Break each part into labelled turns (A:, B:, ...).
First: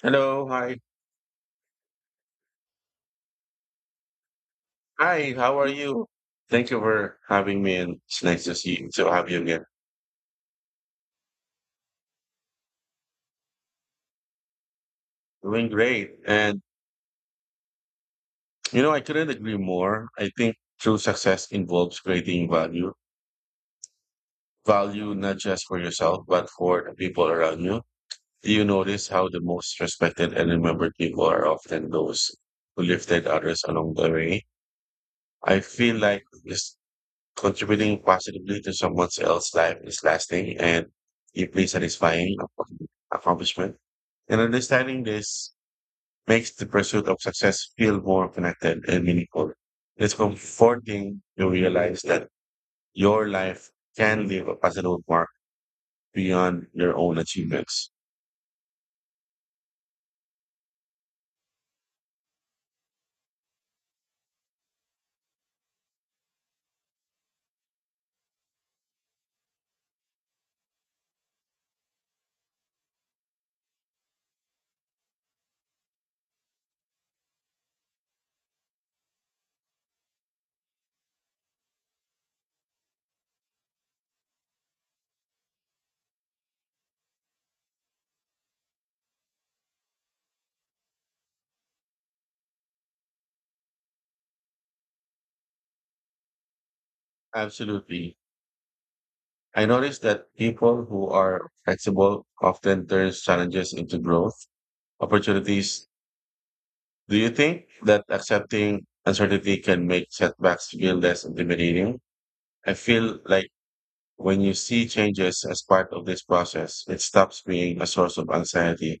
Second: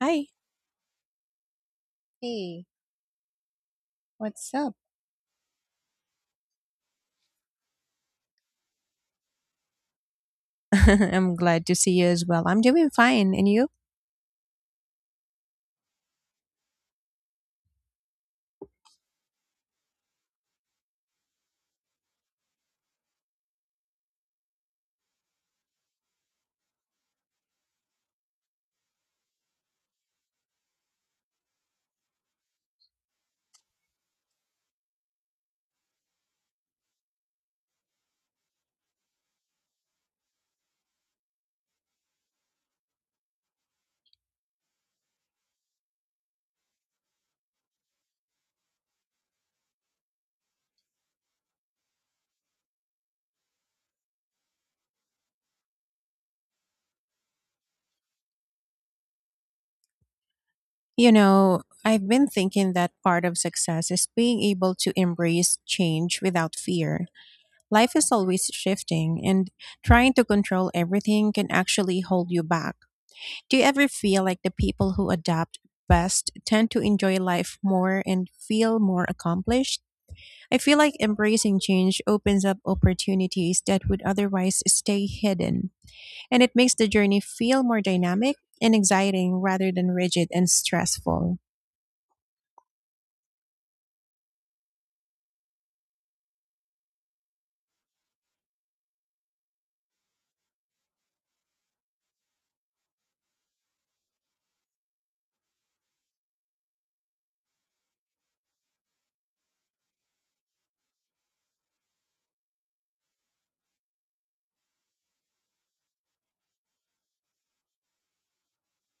A: Hi.
B: Hello, hi.
A: Hey, what's up?
B: Hi, how are you? Thank you for having me, and it's nice to see you, to have you again.
A: I'm glad to see you as well. I'm doing fine. And you?
B: Doing great. And I couldn't agree more. I think true success involves creating value. Value not just for yourself, but for the people around you. Do you notice how the most respected and remembered people are often those who lifted others along the way? I feel like this. Contributing positively to someone else's life is lasting and deeply satisfying accomplishment. And understanding this makes the pursuit of success feel more connected and meaningful. It's comforting to realize that your life can leave a positive mark beyond your own achievements.
A: You know, I've been thinking that part of success is being able to embrace change without fear. Life is always shifting, and trying to control everything can actually hold you back. Do you ever feel like the people who adapt best tend to enjoy life more and feel more accomplished? I feel like embracing change opens up opportunities that would otherwise stay hidden, and it makes the journey feel more dynamic and exciting rather than rigid and stressful.
B: Absolutely. I noticed that people who are flexible often turn challenges into growth opportunities. Do you think that accepting uncertainty can make setbacks feel less intimidating? I feel like when you see changes as part of this process, it stops being a source of anxiety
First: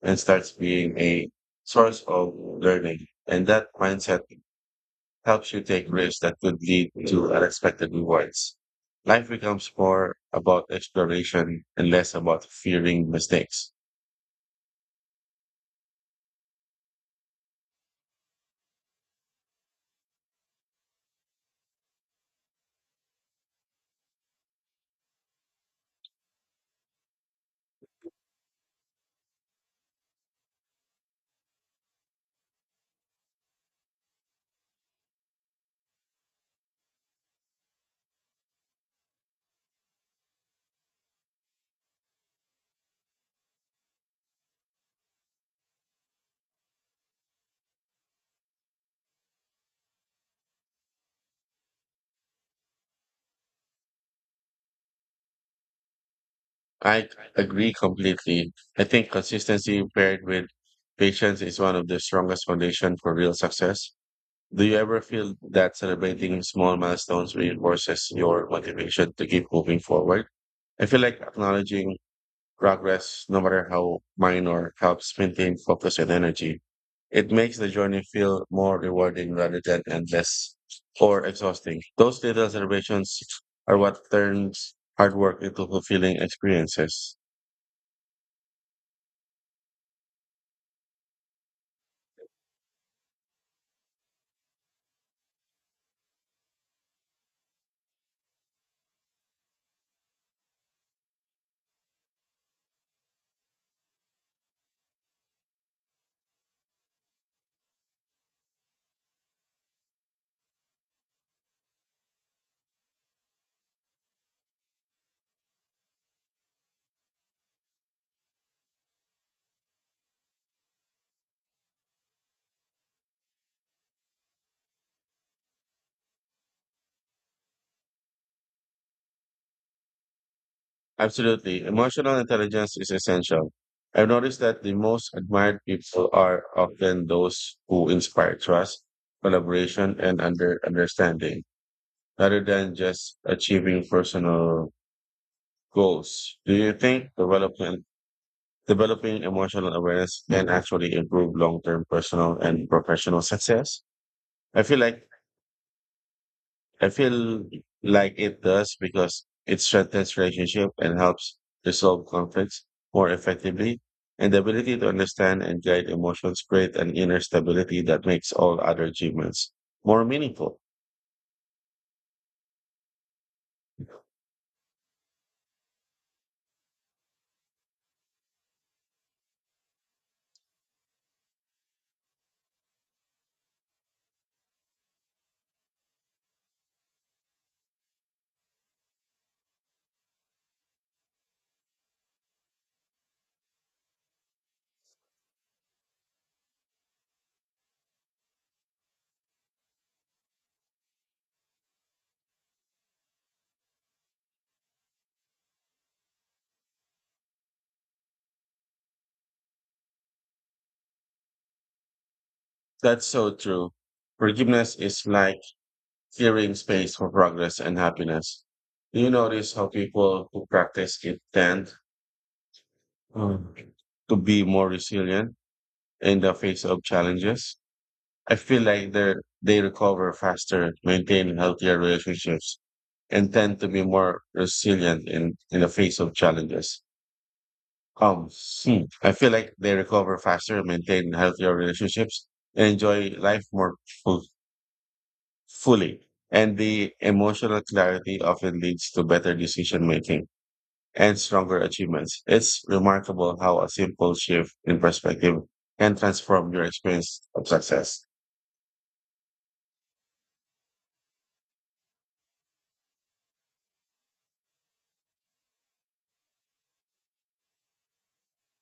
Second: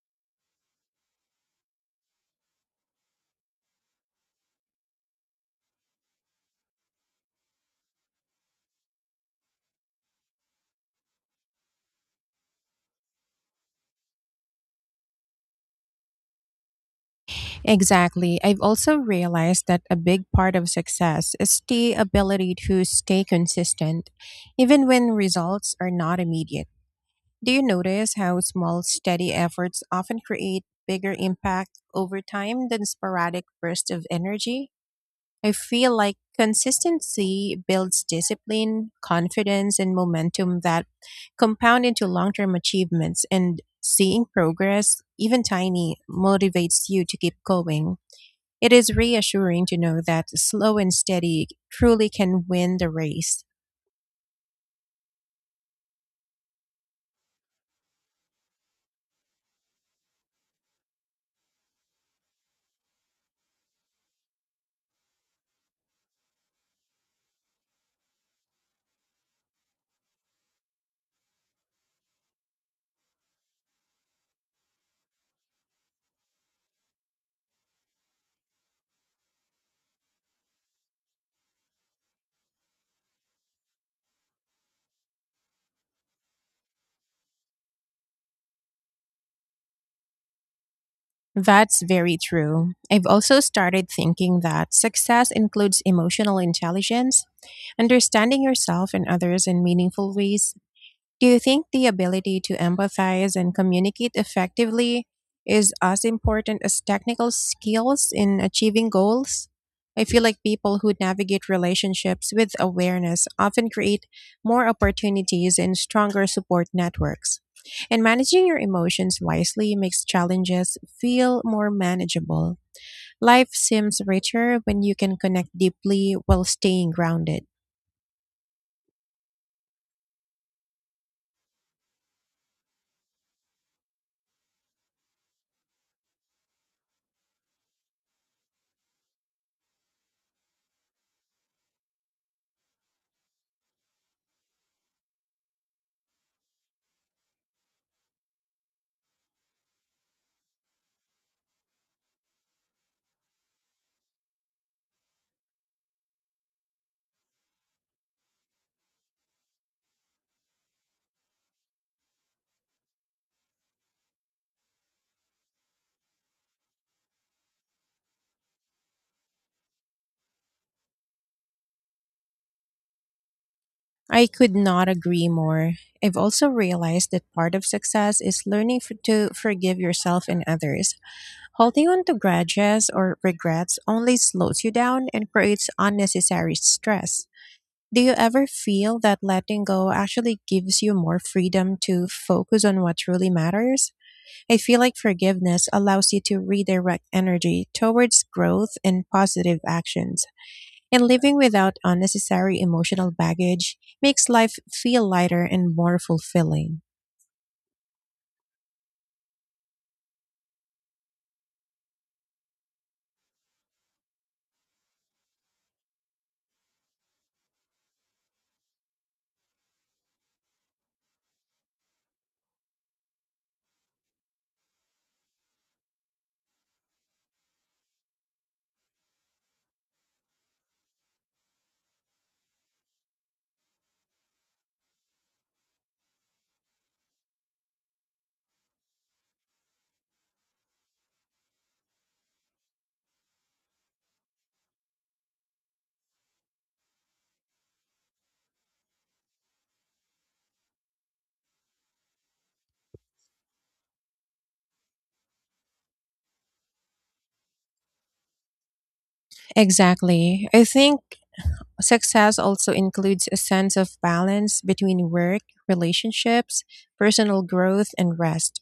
B: and starts being a source of learning. And that mindset helps you take risks that could lead to unexpected rewards. Life becomes more about exploration and less about fearing mistakes.
A: Exactly. I've also realized that a big part of success is the ability to stay consistent, even when results are not immediate. Do you notice how small, steady efforts often create bigger impact over time than sporadic bursts of energy? I feel like consistency builds discipline, confidence, and momentum that compound into long term achievements. And seeing progress, even tiny, motivates you to keep going. It is reassuring to know that slow and steady truly can win the race.
B: I agree completely. I think consistency paired with patience is one of the strongest foundation for real success. Do you ever feel that celebrating small milestones reinforces your motivation to keep moving forward? I feel like acknowledging progress, no matter how minor, helps maintain focus and energy. It makes the journey feel more rewarding rather than endless or exhausting. Those little celebrations are what turns hard work into fulfilling experiences.
A: That's very true. I've also started thinking that success includes emotional intelligence, understanding yourself and others in meaningful ways. Do you think the ability to empathize and communicate effectively is as important as technical skills in achieving goals? I feel like people who navigate relationships with awareness often create more opportunities and stronger support networks. And managing your emotions wisely makes challenges feel more manageable. Life seems richer when you can connect deeply while staying grounded.
B: Absolutely. Emotional intelligence is essential. I've noticed that the most admired people are often those who inspire trust, collaboration, and understanding, rather than just achieving personal goals. Do you think development developing emotional awareness can actually improve long-term personal and professional success? I feel like I feel like it does because it strengthens relationship and helps resolve conflicts more effectively. And the ability to understand and guide emotions create an inner stability that makes all other achievements more meaningful.
A: I could not agree more. I've also realized that part of success is learning to forgive yourself and others. Holding on to grudges or regrets only slows you down and creates unnecessary stress. Do you ever feel that letting go actually gives you more freedom to focus on what truly matters? I feel like forgiveness allows you to redirect energy towards growth and positive actions. And living without unnecessary emotional baggage makes life feel lighter and more fulfilling.
B: That's so true. Forgiveness is like clearing space for progress and happiness. Do you notice how people who practice it tend um, to be more resilient in the face of challenges? I feel like they recover faster, maintain healthier relationships, and tend to be more resilient in the face of challenges. Um, I feel like they recover faster, maintain healthier relationships, and enjoy life more fu- fully. And the emotional clarity often leads to better decision making and stronger achievements. It's remarkable how a simple shift in perspective can transform your experience of success.
A: Exactly. I think success also includes a sense of balance between work, relationships, personal growth, and rest.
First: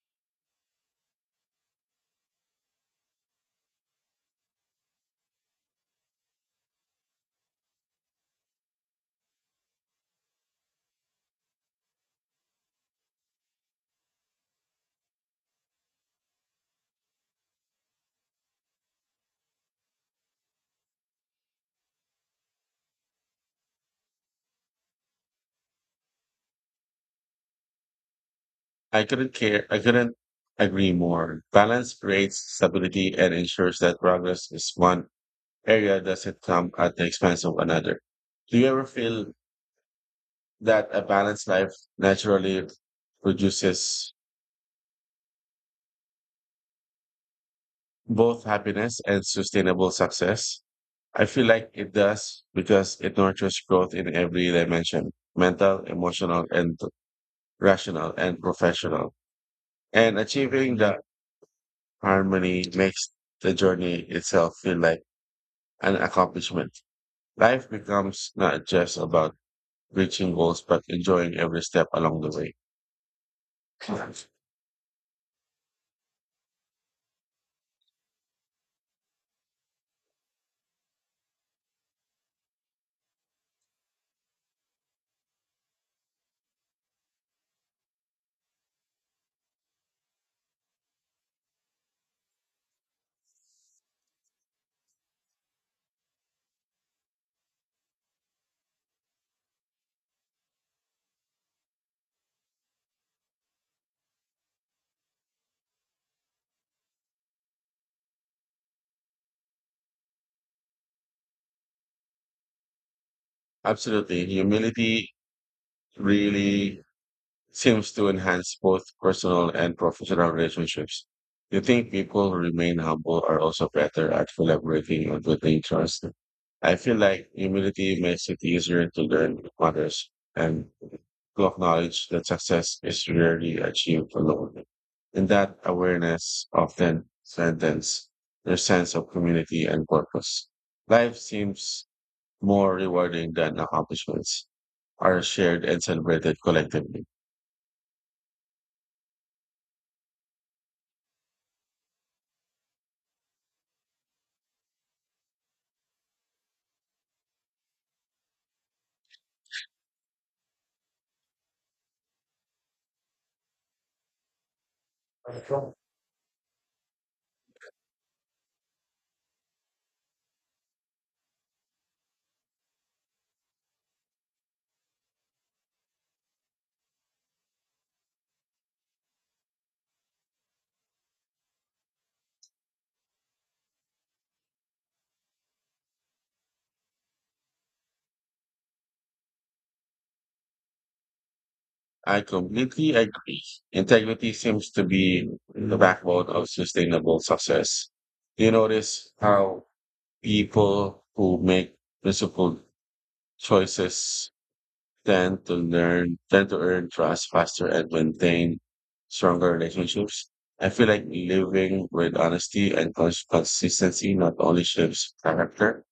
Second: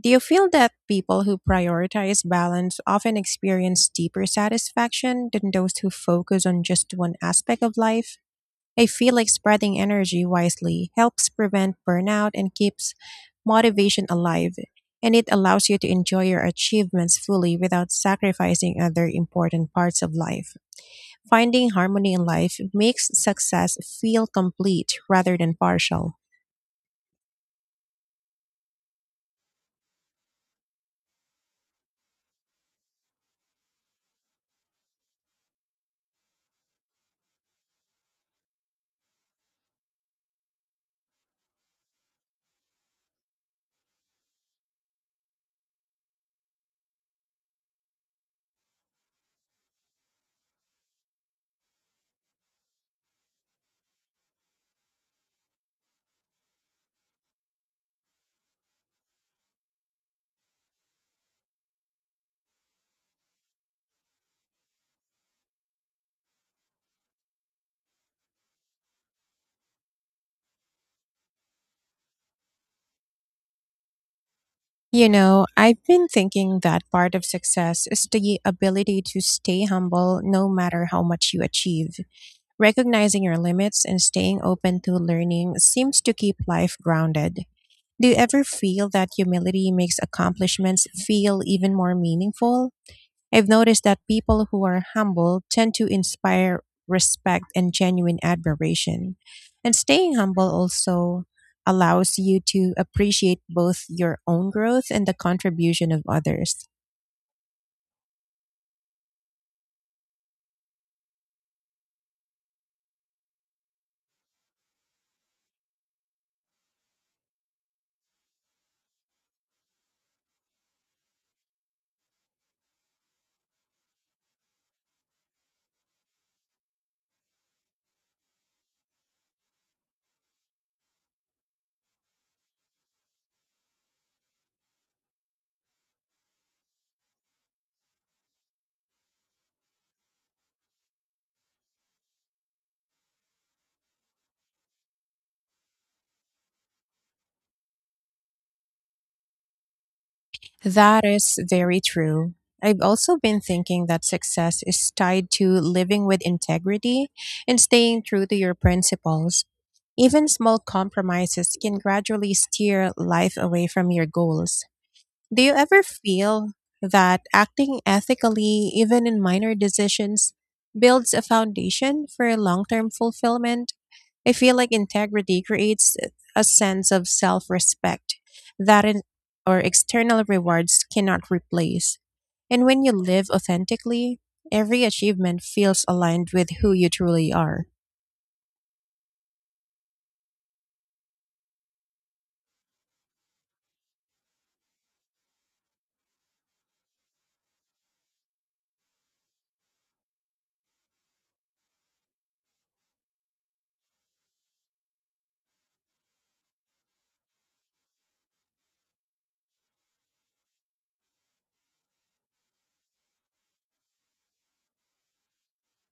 A: Do you feel that people who prioritize balance often experience deeper satisfaction than those who focus on just one aspect of life? I feel like spreading energy wisely helps prevent burnout and keeps motivation alive. And it allows you to enjoy your achievements fully without sacrificing other important parts of life. Finding harmony in life makes success feel complete rather than partial.
B: I couldn't care. I couldn't agree more. Balance creates stability and ensures that progress is one area doesn't come at the expense of another. Do you ever feel that a balanced life naturally produces both happiness and sustainable success? I feel like it does because it nurtures growth in every dimension, mental, emotional, and rational and professional. And achieving that harmony makes the journey itself feel like an accomplishment. Life becomes not just about reaching goals, but enjoying every step along the way.
A: You know, I've been thinking that part of success is the ability to stay humble no matter how much you achieve. Recognizing your limits and staying open to learning seems to keep life grounded. Do you ever feel that humility makes accomplishments feel even more meaningful? I've noticed that people who are humble tend to inspire respect and genuine admiration. And staying humble also allows you to appreciate both your own growth and the contribution of others.
B: Absolutely. Humility really seems to enhance both personal and professional relationships. You think people who remain humble are also better at collaborating and building trust. I feel like humility makes it easier to learn from others and to acknowledge that success is rarely achieved alone. And that awareness often strengthens their sense of community and purpose. Life seems more rewarding than accomplishments are shared and celebrated collectively.
A: That is very true. I've also been thinking that success is tied to living with integrity and staying true to your principles. Even small compromises can gradually steer life away from your goals.
B: I
A: Do you ever feel that acting ethically, even in minor decisions, builds a foundation for long term fulfillment? I feel like integrity creates a sense of self respect that or external rewards cannot replace. And when you live authentically, every achievement feels aligned with who you truly are.
B: completely agree. Integrity seems to be the backbone of sustainable success. Do you notice how people who make principled choices tend to earn trust faster and maintain stronger relationships. I feel like living with honesty and consistency not only shapes character,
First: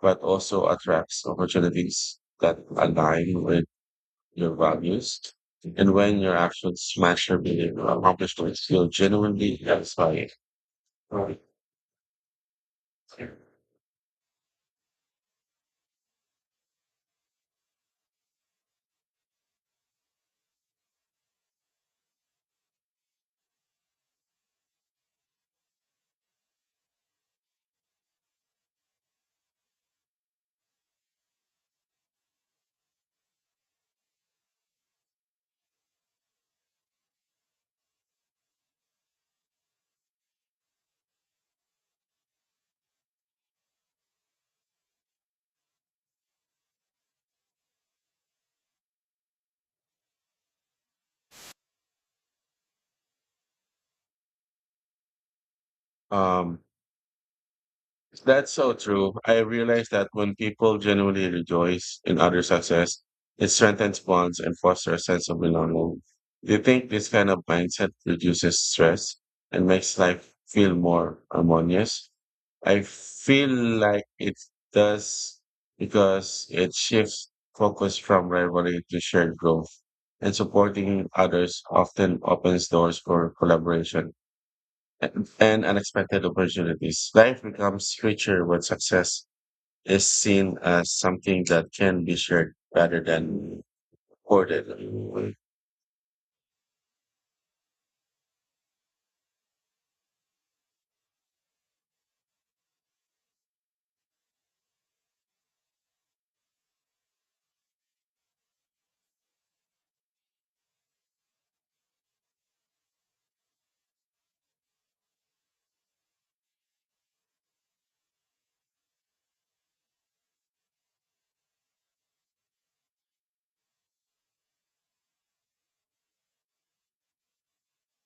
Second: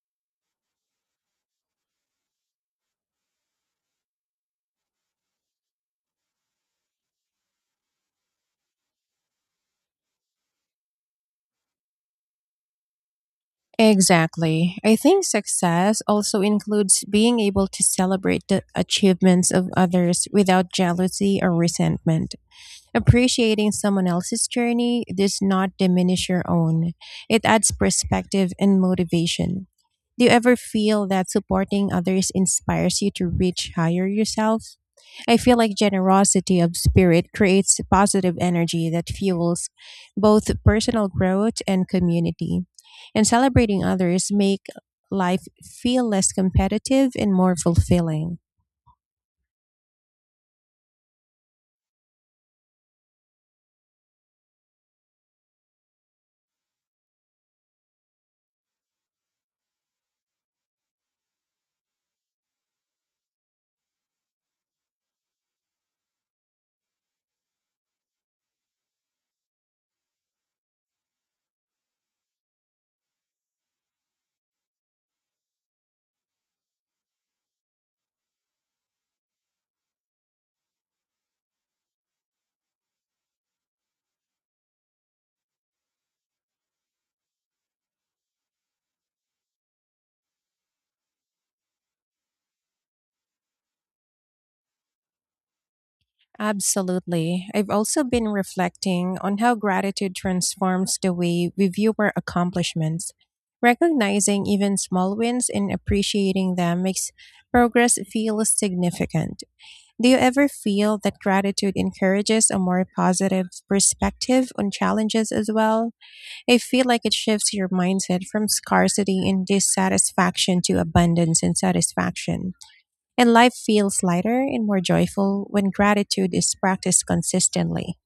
B: but also attracts opportunities that align with your values, and when your actions match your belief or accomplishments, you genuinely satisfied.
A: Exactly. I think success also includes being able to celebrate the achievements of others without jealousy or resentment. Appreciating someone else's journey does not diminish your own. It adds perspective and motivation. Do you ever feel that supporting others inspires you to reach higher yourself? I feel like generosity of spirit creates positive energy that fuels both personal growth and community. And celebrating others make life feel less competitive and more fulfilling.
B: Um, that's so true. I realize that when people genuinely rejoice in other success, it strengthens bonds and fosters a sense of belonging. Do you think this kind of mindset reduces stress and makes life feel more harmonious? I feel like it does because it shifts focus from rivalry to shared growth, and supporting others often opens doors for collaboration and unexpected opportunities. Life becomes richer when success is seen as something that can be shared rather than hoarded.
A: Absolutely. I've also been reflecting on how gratitude transforms the way we view our accomplishments. Recognizing even small wins and appreciating them makes progress feel significant. Do you ever feel that gratitude encourages a more positive perspective on challenges as well? I feel like it shifts your mindset from scarcity and dissatisfaction to abundance and satisfaction. And life feels lighter and more joyful when gratitude is practiced consistently.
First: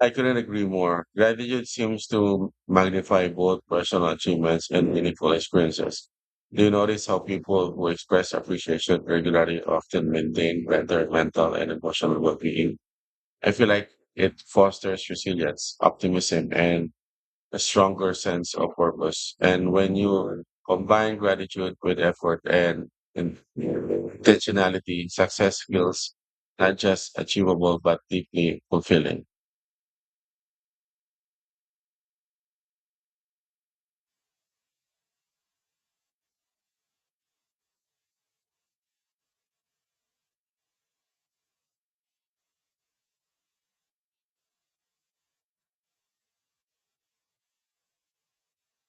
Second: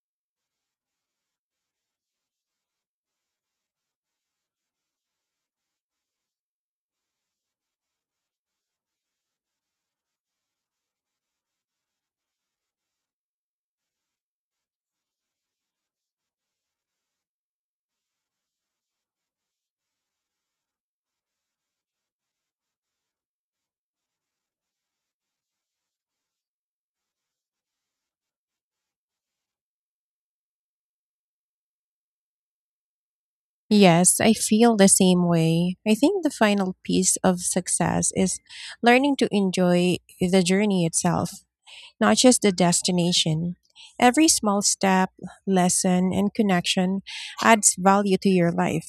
B: I couldn't agree more. Gratitude seems to magnify both personal achievements and meaningful experiences. Do you notice how people who express appreciation regularly often maintain better mental and emotional well being? I feel like it fosters resilience, optimism, and a stronger sense of purpose. And when you combine gratitude with effort and intentionality, success feels not just achievable but deeply fulfilling.
A: Yes, I feel the same way. I think the final piece of success is learning to enjoy the journey itself, not just the destination. Every small step, lesson, and connection adds value to your life.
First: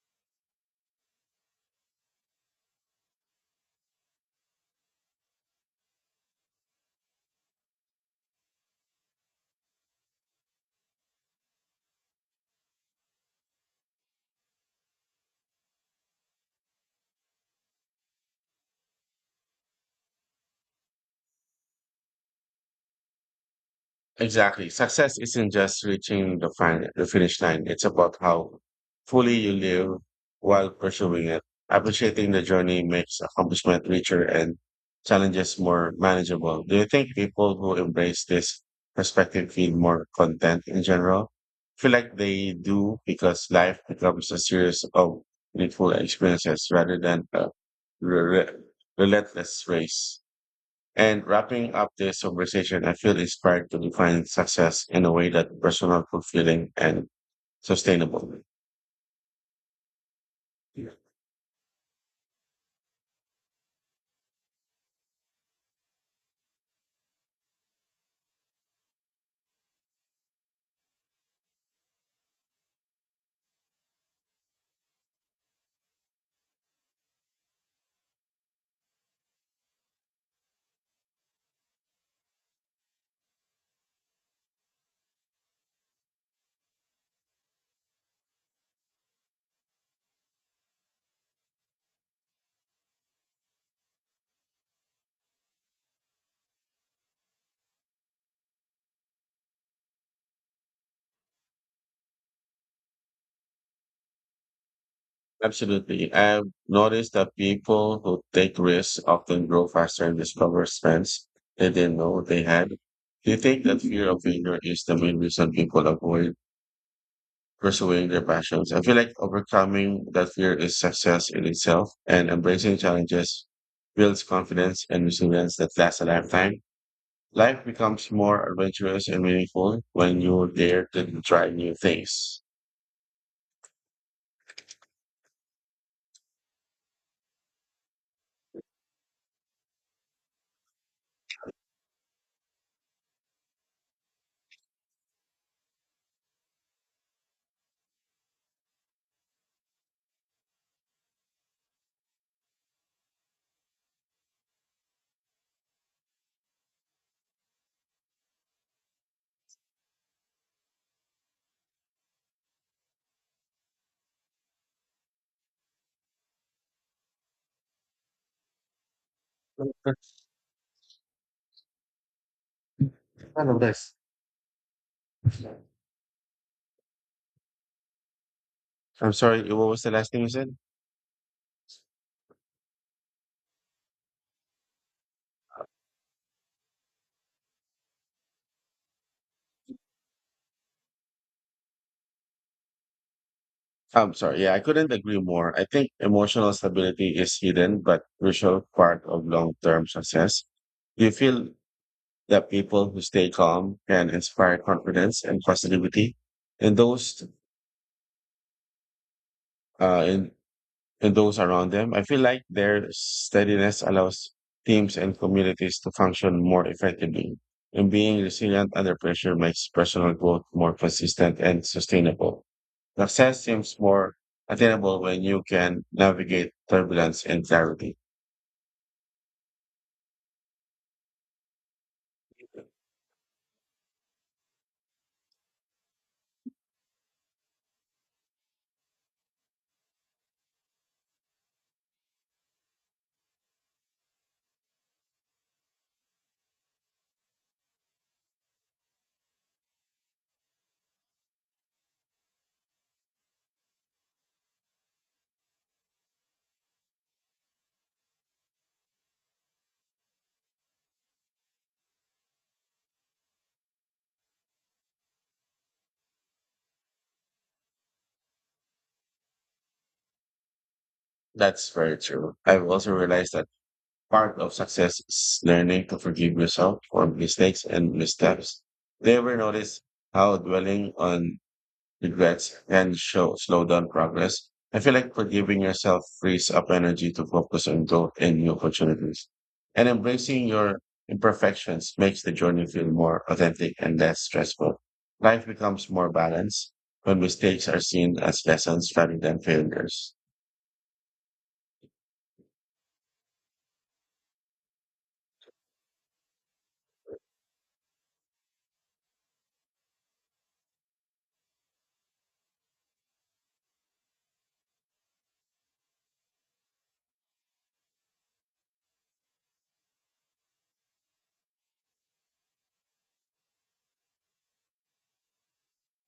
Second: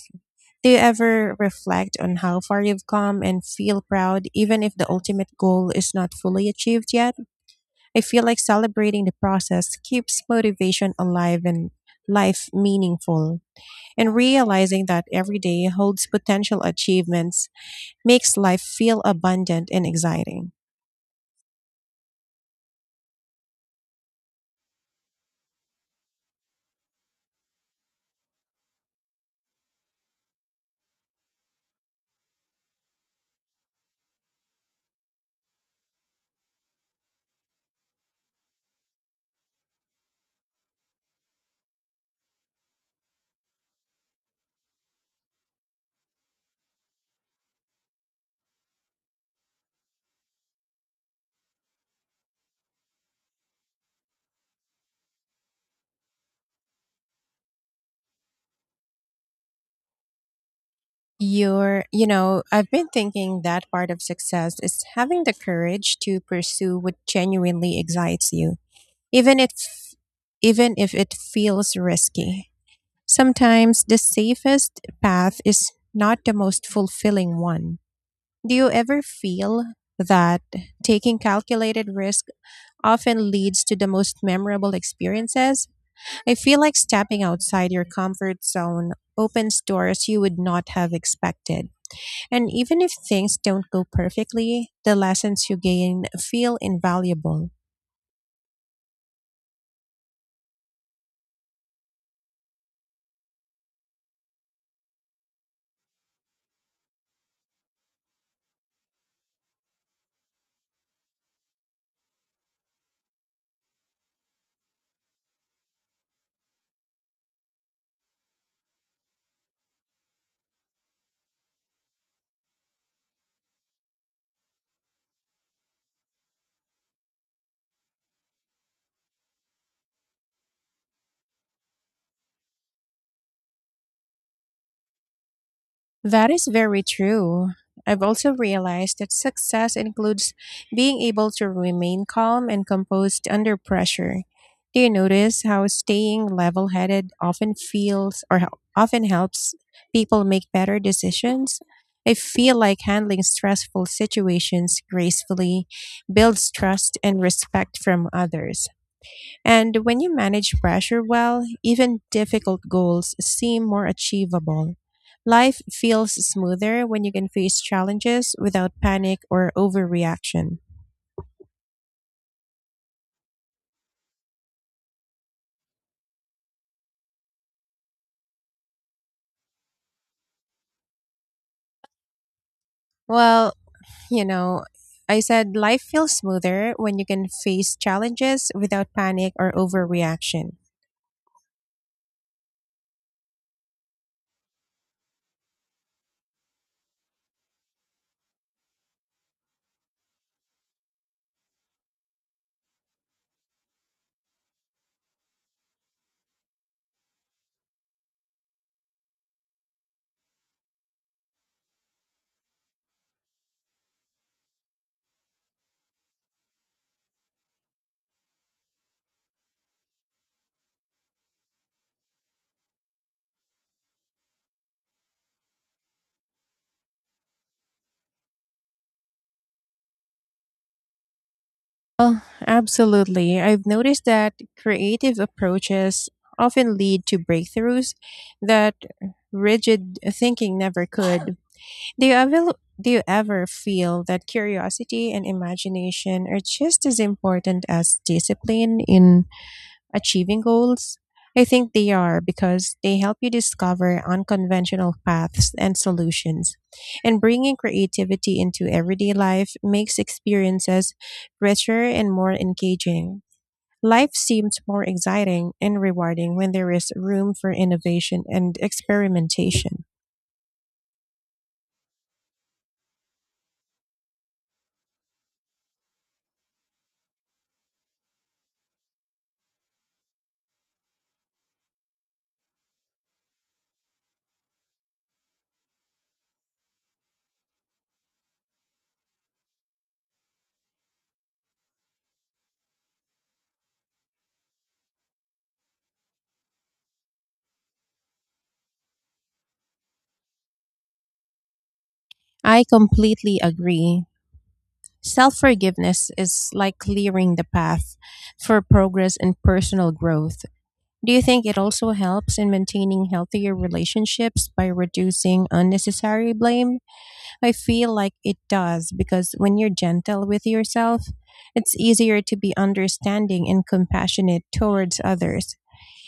A: Do you ever reflect on how far you've come and feel proud even if the ultimate goal is not fully achieved yet? I feel like celebrating the process keeps motivation alive and life meaningful. And realizing that every day holds potential achievements makes life feel abundant and exciting.
B: Exactly. Success isn't just reaching the finish line. It's about how fully you live while pursuing it. Appreciating the journey makes accomplishment richer and challenges more manageable. Do you think people who embrace this perspective feel more content in general? Feel like they do because life becomes a series of meaningful experiences rather than a re- re- relentless race. And wrapping up this conversation, I feel inspired to define success in a way that personal, fulfilling, and sustainable.
A: You know, I've been thinking that part of success is having the courage to pursue what genuinely excites you, even if even if it feels risky. Sometimes the safest path is not the most fulfilling one. Do you ever feel that taking calculated risk often leads to the most memorable experiences? I feel like stepping outside your comfort zone opens doors you would not have expected. And even if things don't go perfectly, the lessons you gain feel invaluable.
B: Absolutely. I've noticed that people who take risks often grow faster and discover strengths they didn't know they had. Do you think that fear of failure is the main reason people avoid pursuing their passions? I feel like overcoming that fear is success in itself, and embracing challenges builds confidence and resilience that lasts a lifetime. Life becomes more adventurous and meaningful when you dare to try new things.
A: That is very true. I've also realized that success includes being able to remain calm and composed under pressure. Do you notice how staying level headed often helps people make better decisions? I feel like handling stressful situations gracefully builds trust and respect from others. And when you manage pressure well, even difficult goals seem more achievable. Life feels smoother when you can face challenges without panic or
B: Kind
A: overreaction.
B: of this. I'm sorry, what was the last thing you said?
A: Well, you know, I said life feels smoother when you can face challenges without panic or overreaction.
B: I'm sorry. Yeah, I couldn't agree more. I think emotional stability is hidden but crucial part of long-term success. You feel that people who stay calm can inspire confidence and positivity in those in and those around them. I feel like their steadiness allows teams and communities to function more effectively. And being resilient under pressure makes personal growth more consistent and sustainable. Success seems more attainable when you can navigate turbulence and clarity.
A: Well, absolutely. I've noticed that creative approaches often lead to breakthroughs that rigid thinking never could. Do you ever, do you ever feel that curiosity and imagination are just as important as discipline in achieving goals? I think they are because they help you discover unconventional paths and solutions. And bringing creativity into everyday life makes experiences richer and more engaging. Life seems more exciting and rewarding when there is room for innovation and experimentation.
B: That's very true. I've also realized that part of success is learning to forgive yourself for mistakes and missteps. Do you ever notice how dwelling on regrets, and show slow down progress. I feel like forgiving yourself frees up energy to focus on growth and new opportunities. And embracing your imperfections makes the journey feel more authentic and less stressful. Life becomes more balanced when mistakes are seen as lessons rather than failures.
A: I completely agree. Self forgiveness is like clearing the path for progress and personal growth. Do you think it also helps in maintaining healthier relationships by reducing unnecessary blame? I feel like it does because when you're gentle with yourself, it's easier to be understanding and compassionate towards others.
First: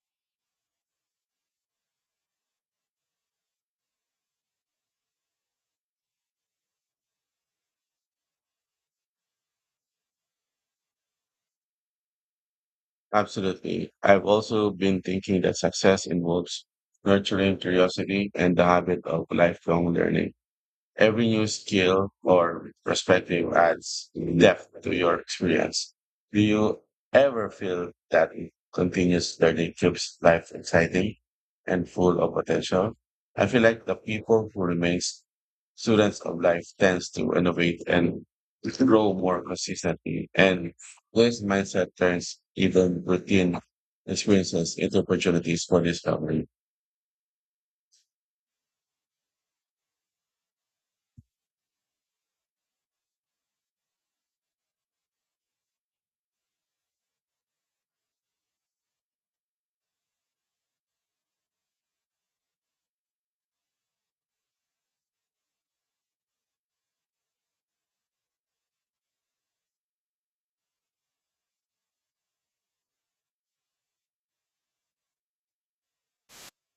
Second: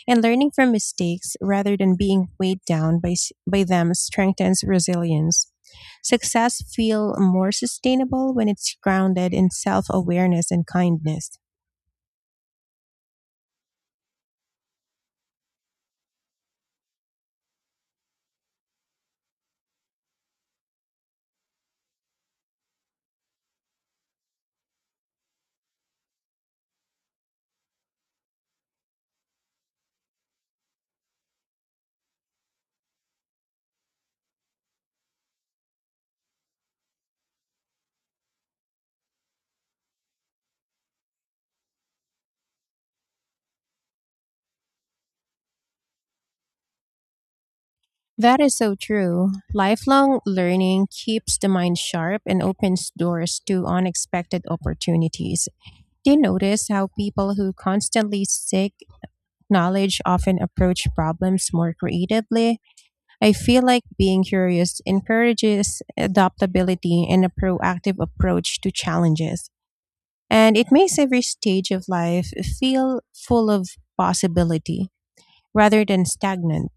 A: And learning from mistakes rather than being weighed down by them strengthens resilience. Success feel more sustainable when it's grounded in self-awareness and kindness.
B: Absolutely. I've also been thinking that success involves nurturing curiosity and the habit of lifelong learning. Every new skill or perspective adds depth to your experience. Do you ever feel that continuous learning keeps life exciting and full of potential? I feel like the people who remains students of life tends to innovate and grow more consistently. And this mindset turns even routine experiences into opportunities for discovery.
A: That is so true. Lifelong learning keeps the mind sharp and opens doors to unexpected opportunities. Do you notice how people who constantly seek knowledge often approach problems more creatively? I feel like being curious encourages adaptability and a proactive approach to challenges. And it makes every stage of life feel full of possibility rather than stagnant.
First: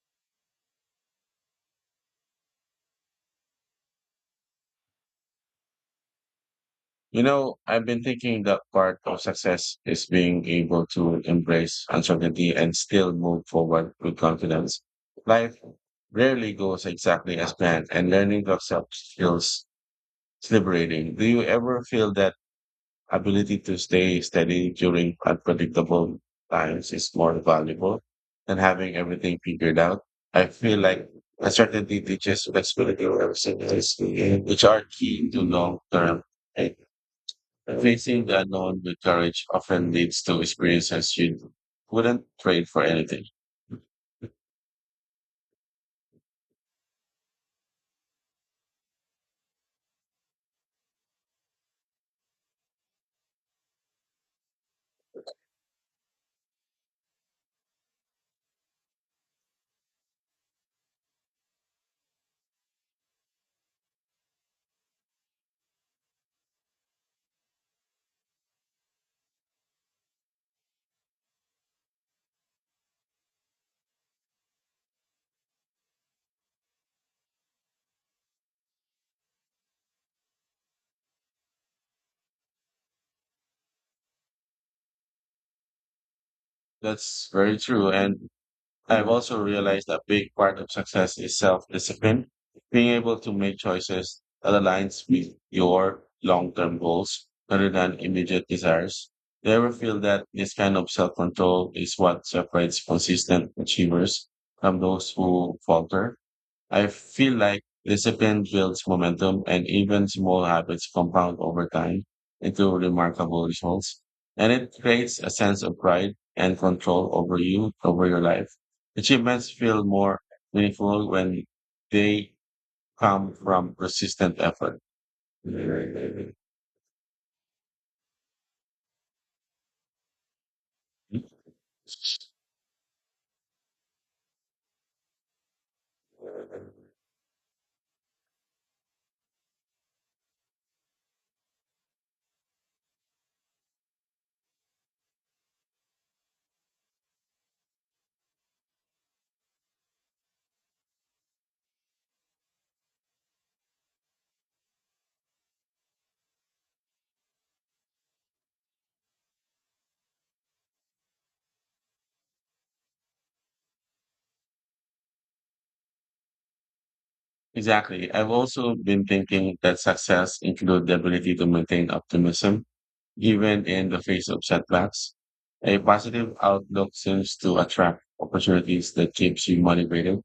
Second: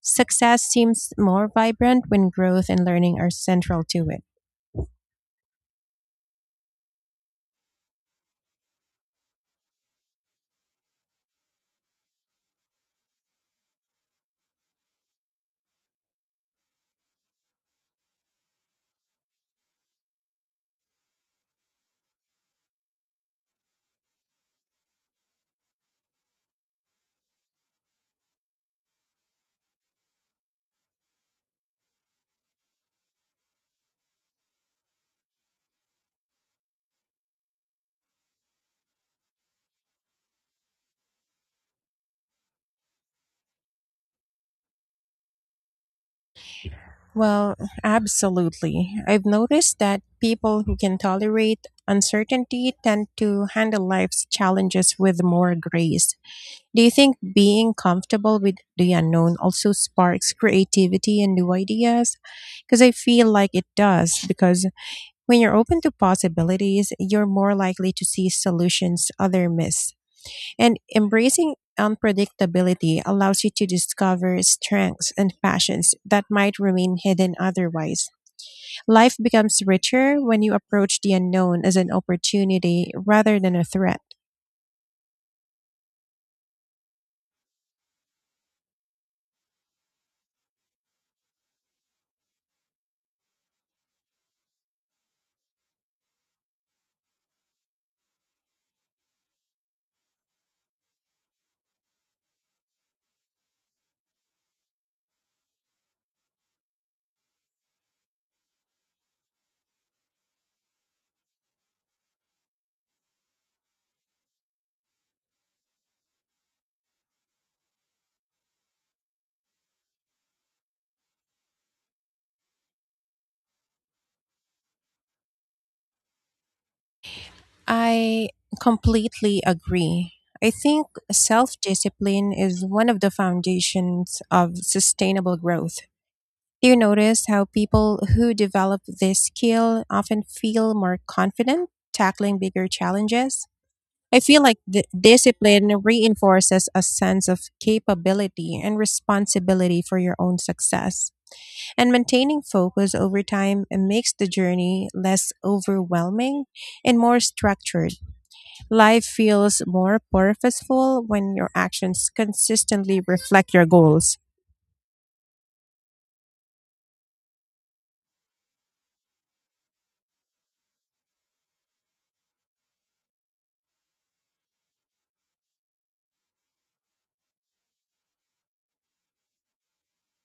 A: Success seems more vibrant when growth and learning are central to it.
B: I've been thinking that part of success is being able to embrace uncertainty and still move forward with confidence. Life rarely goes exactly as planned, and learning to accept feels liberating. Do you ever feel that ability to stay steady during unpredictable times is more valuable than having everything figured out? I feel like uncertainty teaches flexibility and resilience, which are key to long-term. Facing the unknown with courage often leads to experiences you wouldn't trade for anything.
A: Well, absolutely. I've noticed that people who can tolerate uncertainty tend to handle life's challenges with more grace. Do you think being comfortable with the unknown also sparks creativity and new ideas? Because I feel like it does, because when you're open to possibilities, you're more likely to see solutions other miss. And embracing unpredictability allows you to discover strengths and passions that might remain hidden otherwise. Life becomes richer when you approach the unknown as an opportunity rather than a threat.
B: That's very true. And I've also realized a big part of success is self-discipline, being able to make choices that aligns with your long-term goals rather than immediate desires. Do you ever feel that this kind of self-control is what separates consistent achievers from those who falter? I feel like discipline builds momentum and even small habits compound over time into remarkable results. And it creates a sense of pride and control over your life. Achievements feel more meaningful when they come from persistent effort.
A: I completely agree. I think self discipline is one of the foundations of sustainable growth. Do you notice how people who develop this skill often feel more confident tackling bigger challenges? I feel like the discipline reinforces a sense of capability and responsibility for your own success. And maintaining focus over time makes the journey less overwhelming and more structured. Life feels more purposeful when your actions consistently reflect your goals.
B: Exactly. I've also been thinking that success includes the ability to maintain optimism, even in the face of setbacks. A positive outlook seems to attract opportunities that keeps you motivated.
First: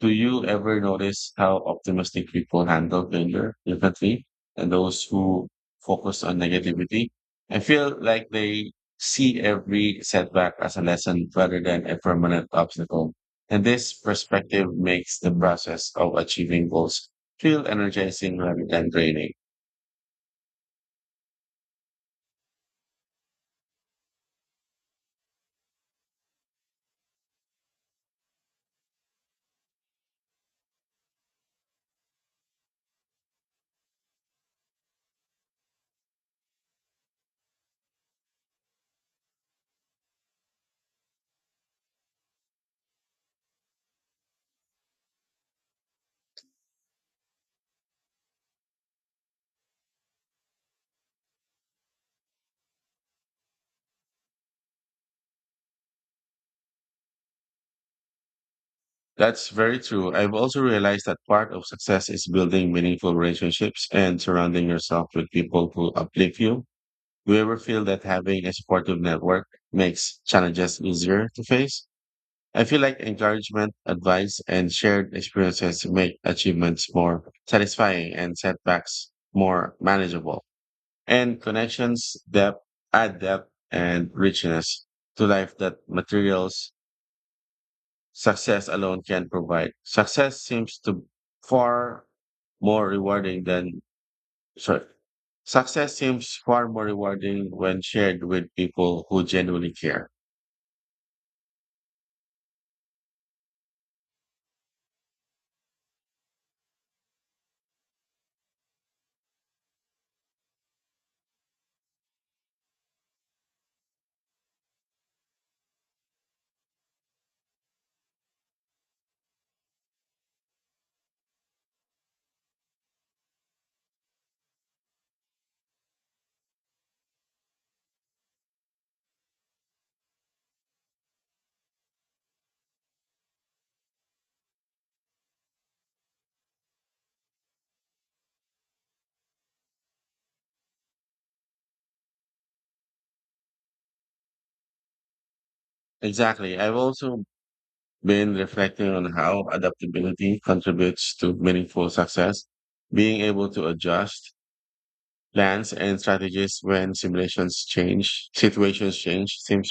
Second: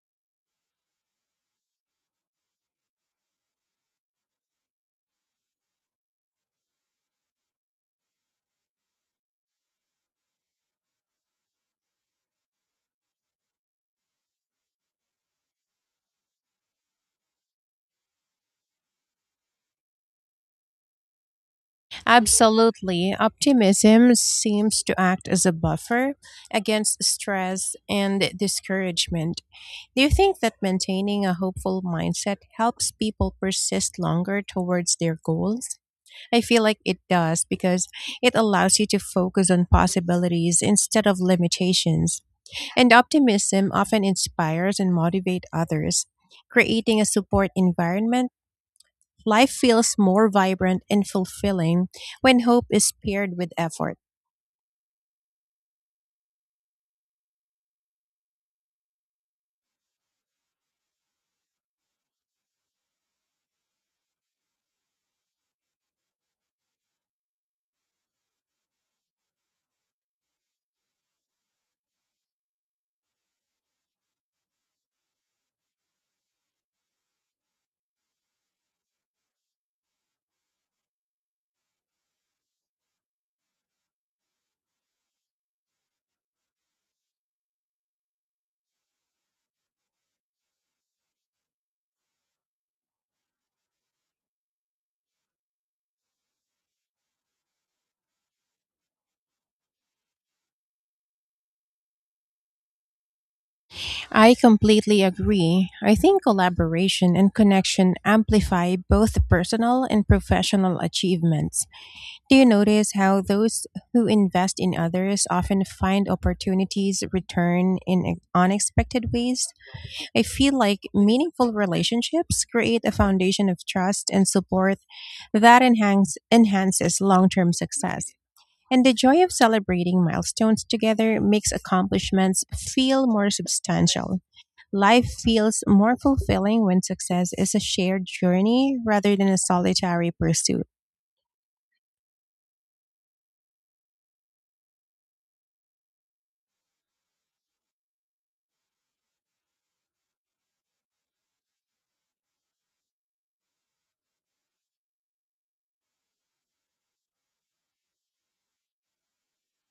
B: Do you ever notice how optimistic people handle failure differently and those who focus on negativity? I feel like they see every setback as a lesson rather than a permanent obstacle. And this perspective makes the process of achieving goals feel energizing rather than draining.
A: Absolutely. Optimism seems to act as a buffer against stress and discouragement. Do you think that maintaining a hopeful mindset helps people persist longer towards their goals? I feel like it does because it allows you to focus on possibilities instead of limitations. And optimism often inspires and motivates others. Creating a support environment, life feels more vibrant and fulfilling when hope is paired with effort.
B: That's very true. I've also realized that part of success is building meaningful relationships and surrounding yourself with people who uplift you. Do you ever feel that having a supportive network makes challenges easier to face? I feel like encouragement, advice, and shared experiences make achievements more satisfying and setbacks more manageable. And connections depth add depth and richness to life that materials success alone can provide. Success seems to far more rewarding than Sorry. Success seems far more rewarding when shared with people who genuinely care.
A: I completely agree. I think collaboration and connection amplify both personal and professional achievements. Do you notice how those who invest in others often find opportunities return in unexpected ways? I feel like meaningful relationships create a foundation of trust and support that enhances long term success. And the joy of celebrating milestones together makes accomplishments feel more substantial. Life feels more fulfilling when success is a shared journey rather than a solitary pursuit.
B: Exactly. I've also been reflecting on how adaptability contributes to meaningful success. Being able to adjust plans and strategies when situations change seems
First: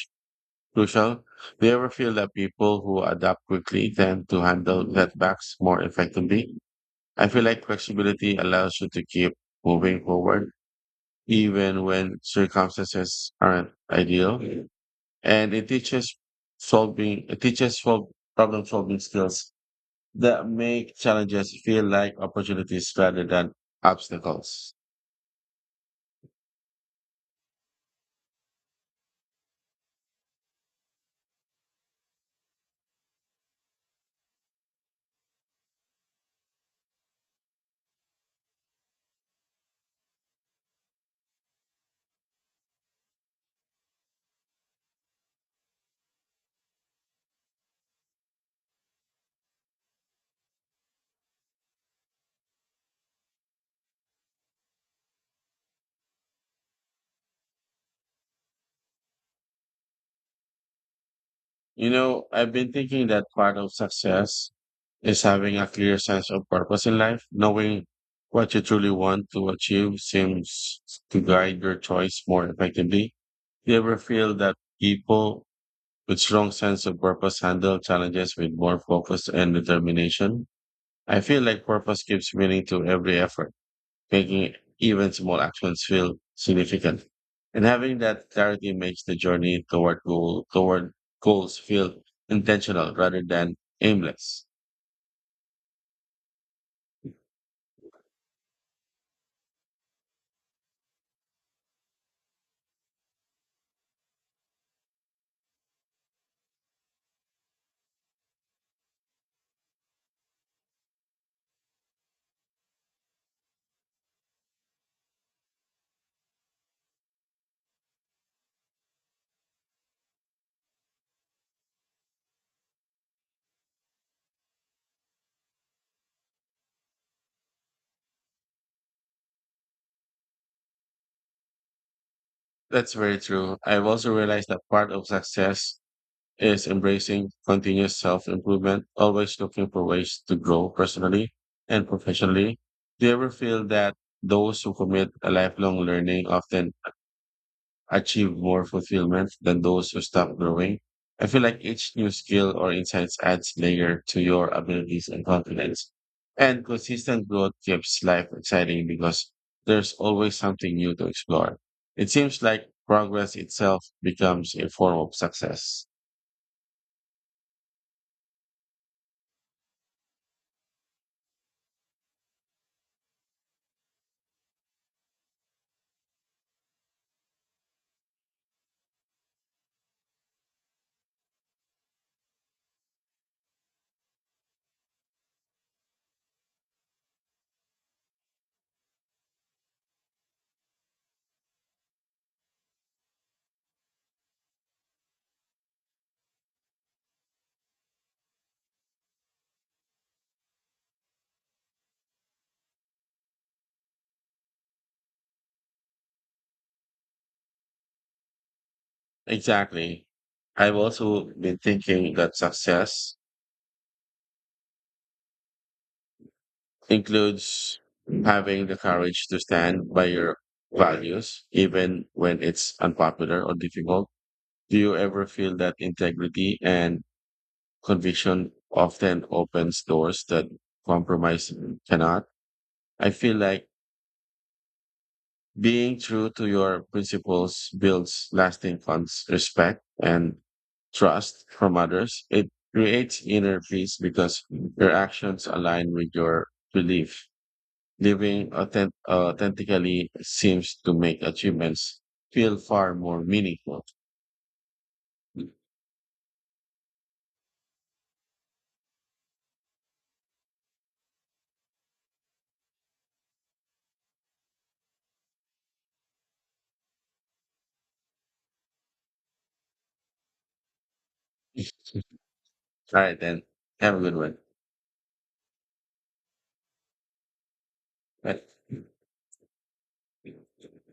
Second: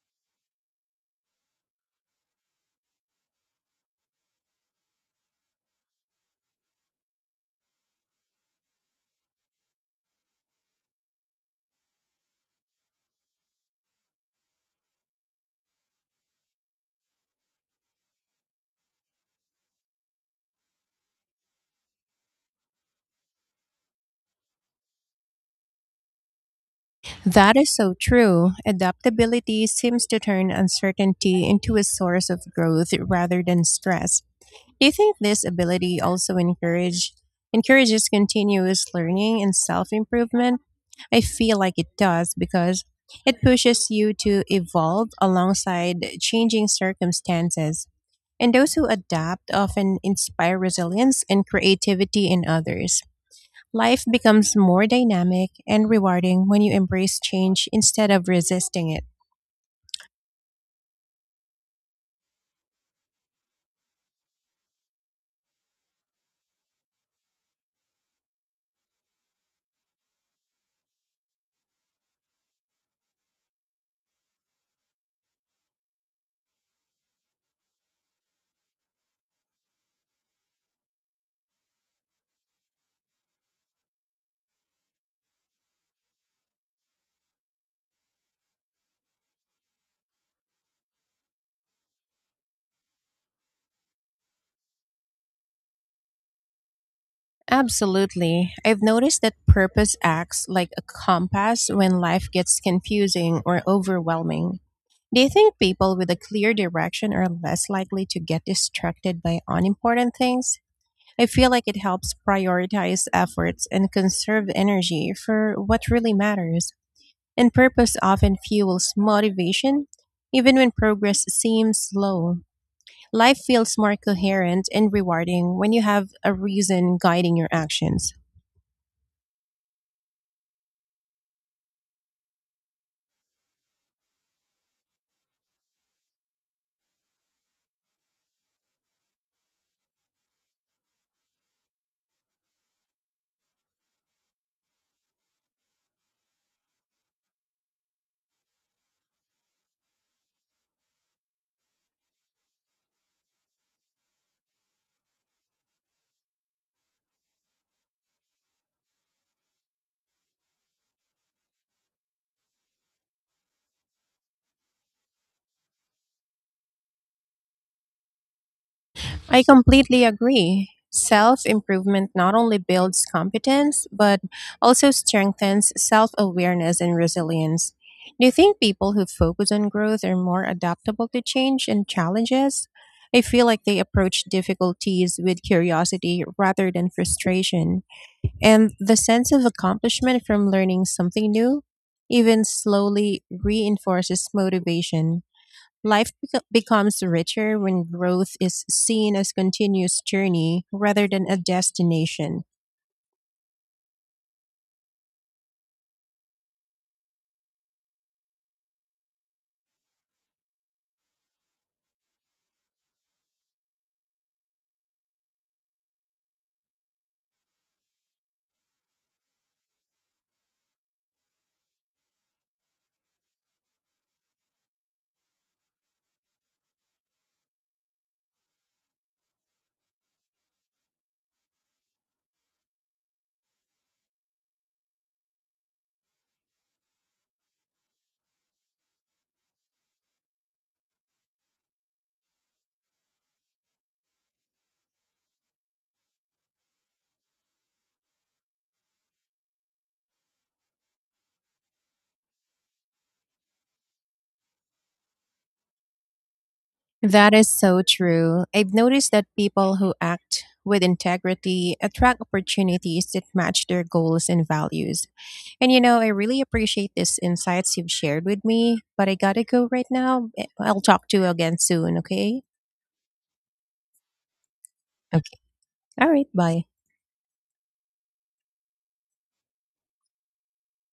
B: crucial. Do you ever feel that people who adapt quickly tend to handle setbacks more effectively? I feel like flexibility allows you to keep moving forward even when circumstances aren't ideal. And it teaches solving, it teaches sol- problem solving skills that make challenges feel like opportunities rather than obstacles.
A: That is so true. Adaptability seems to turn uncertainty into a source of growth rather than stress. Do you think this ability also encourages continuous learning and self-improvement? I feel like it does because it pushes you to evolve alongside changing circumstances. And those who adapt often inspire resilience and creativity in others. Life becomes more dynamic and rewarding when you embrace change instead of resisting it.
B: I've been thinking that part of success is having a clear sense of purpose in life. Knowing what you truly want to achieve seems to guide your choice more effectively. Do you ever feel that people with strong sense of purpose handle challenges with more focus and determination. I feel like purpose gives meaning to every effort making even small actions feel significant. And having that clarity makes the journey toward goals feel intentional rather than aimless.
A: Absolutely. I've noticed that purpose acts like a compass when life gets confusing or overwhelming. Do you think people with a clear direction are less likely to get distracted by unimportant things? I feel like it helps prioritize efforts and conserve energy for what really matters. And purpose often fuels motivation, even when progress seems slow. Life feels more coherent and rewarding when you have a reason guiding your actions.
B: That's very true. I've also realized that part of success is embracing continuous self improvement, always looking for ways to grow personally and professionally. Do you ever feel that those who commit a lifelong learning often achieve more fulfillment than those who stop growing? I feel like each new skill or insights adds layer to your abilities and confidence. And consistent growth keeps life exciting because there's always something new to explore. It seems like progress itself becomes a form of success.
A: I completely agree. Self improvement not only builds competence, but also strengthens self awareness and resilience. Do you think people who focus on growth are more adaptable to change and challenges? I feel like they approach difficulties with curiosity rather than frustration. And the sense of accomplishment from learning something new, even slowly, reinforces motivation. Becomes richer when growth is seen as continuous journey rather than a destination.
B: Exactly. I've also been thinking that success includes having the courage to stand by your values, even when it's unpopular or difficult. Do you ever feel that integrity and conviction often opens doors that compromise cannot? I feel like being true to your principles builds lasting respect and trust from others. It creates inner peace because your actions align with your belief. Living authentically seems to make achievements feel far more meaningful.
A: That is so true. I've noticed that people who act with integrity attract opportunities that match their goals and values. And you know, I really appreciate these insights you've shared with me, but I gotta go right now. I'll talk to you again soon, okay?
B: All right, then. Have a good one.
A: Okay. All right, bye.
B: Bye.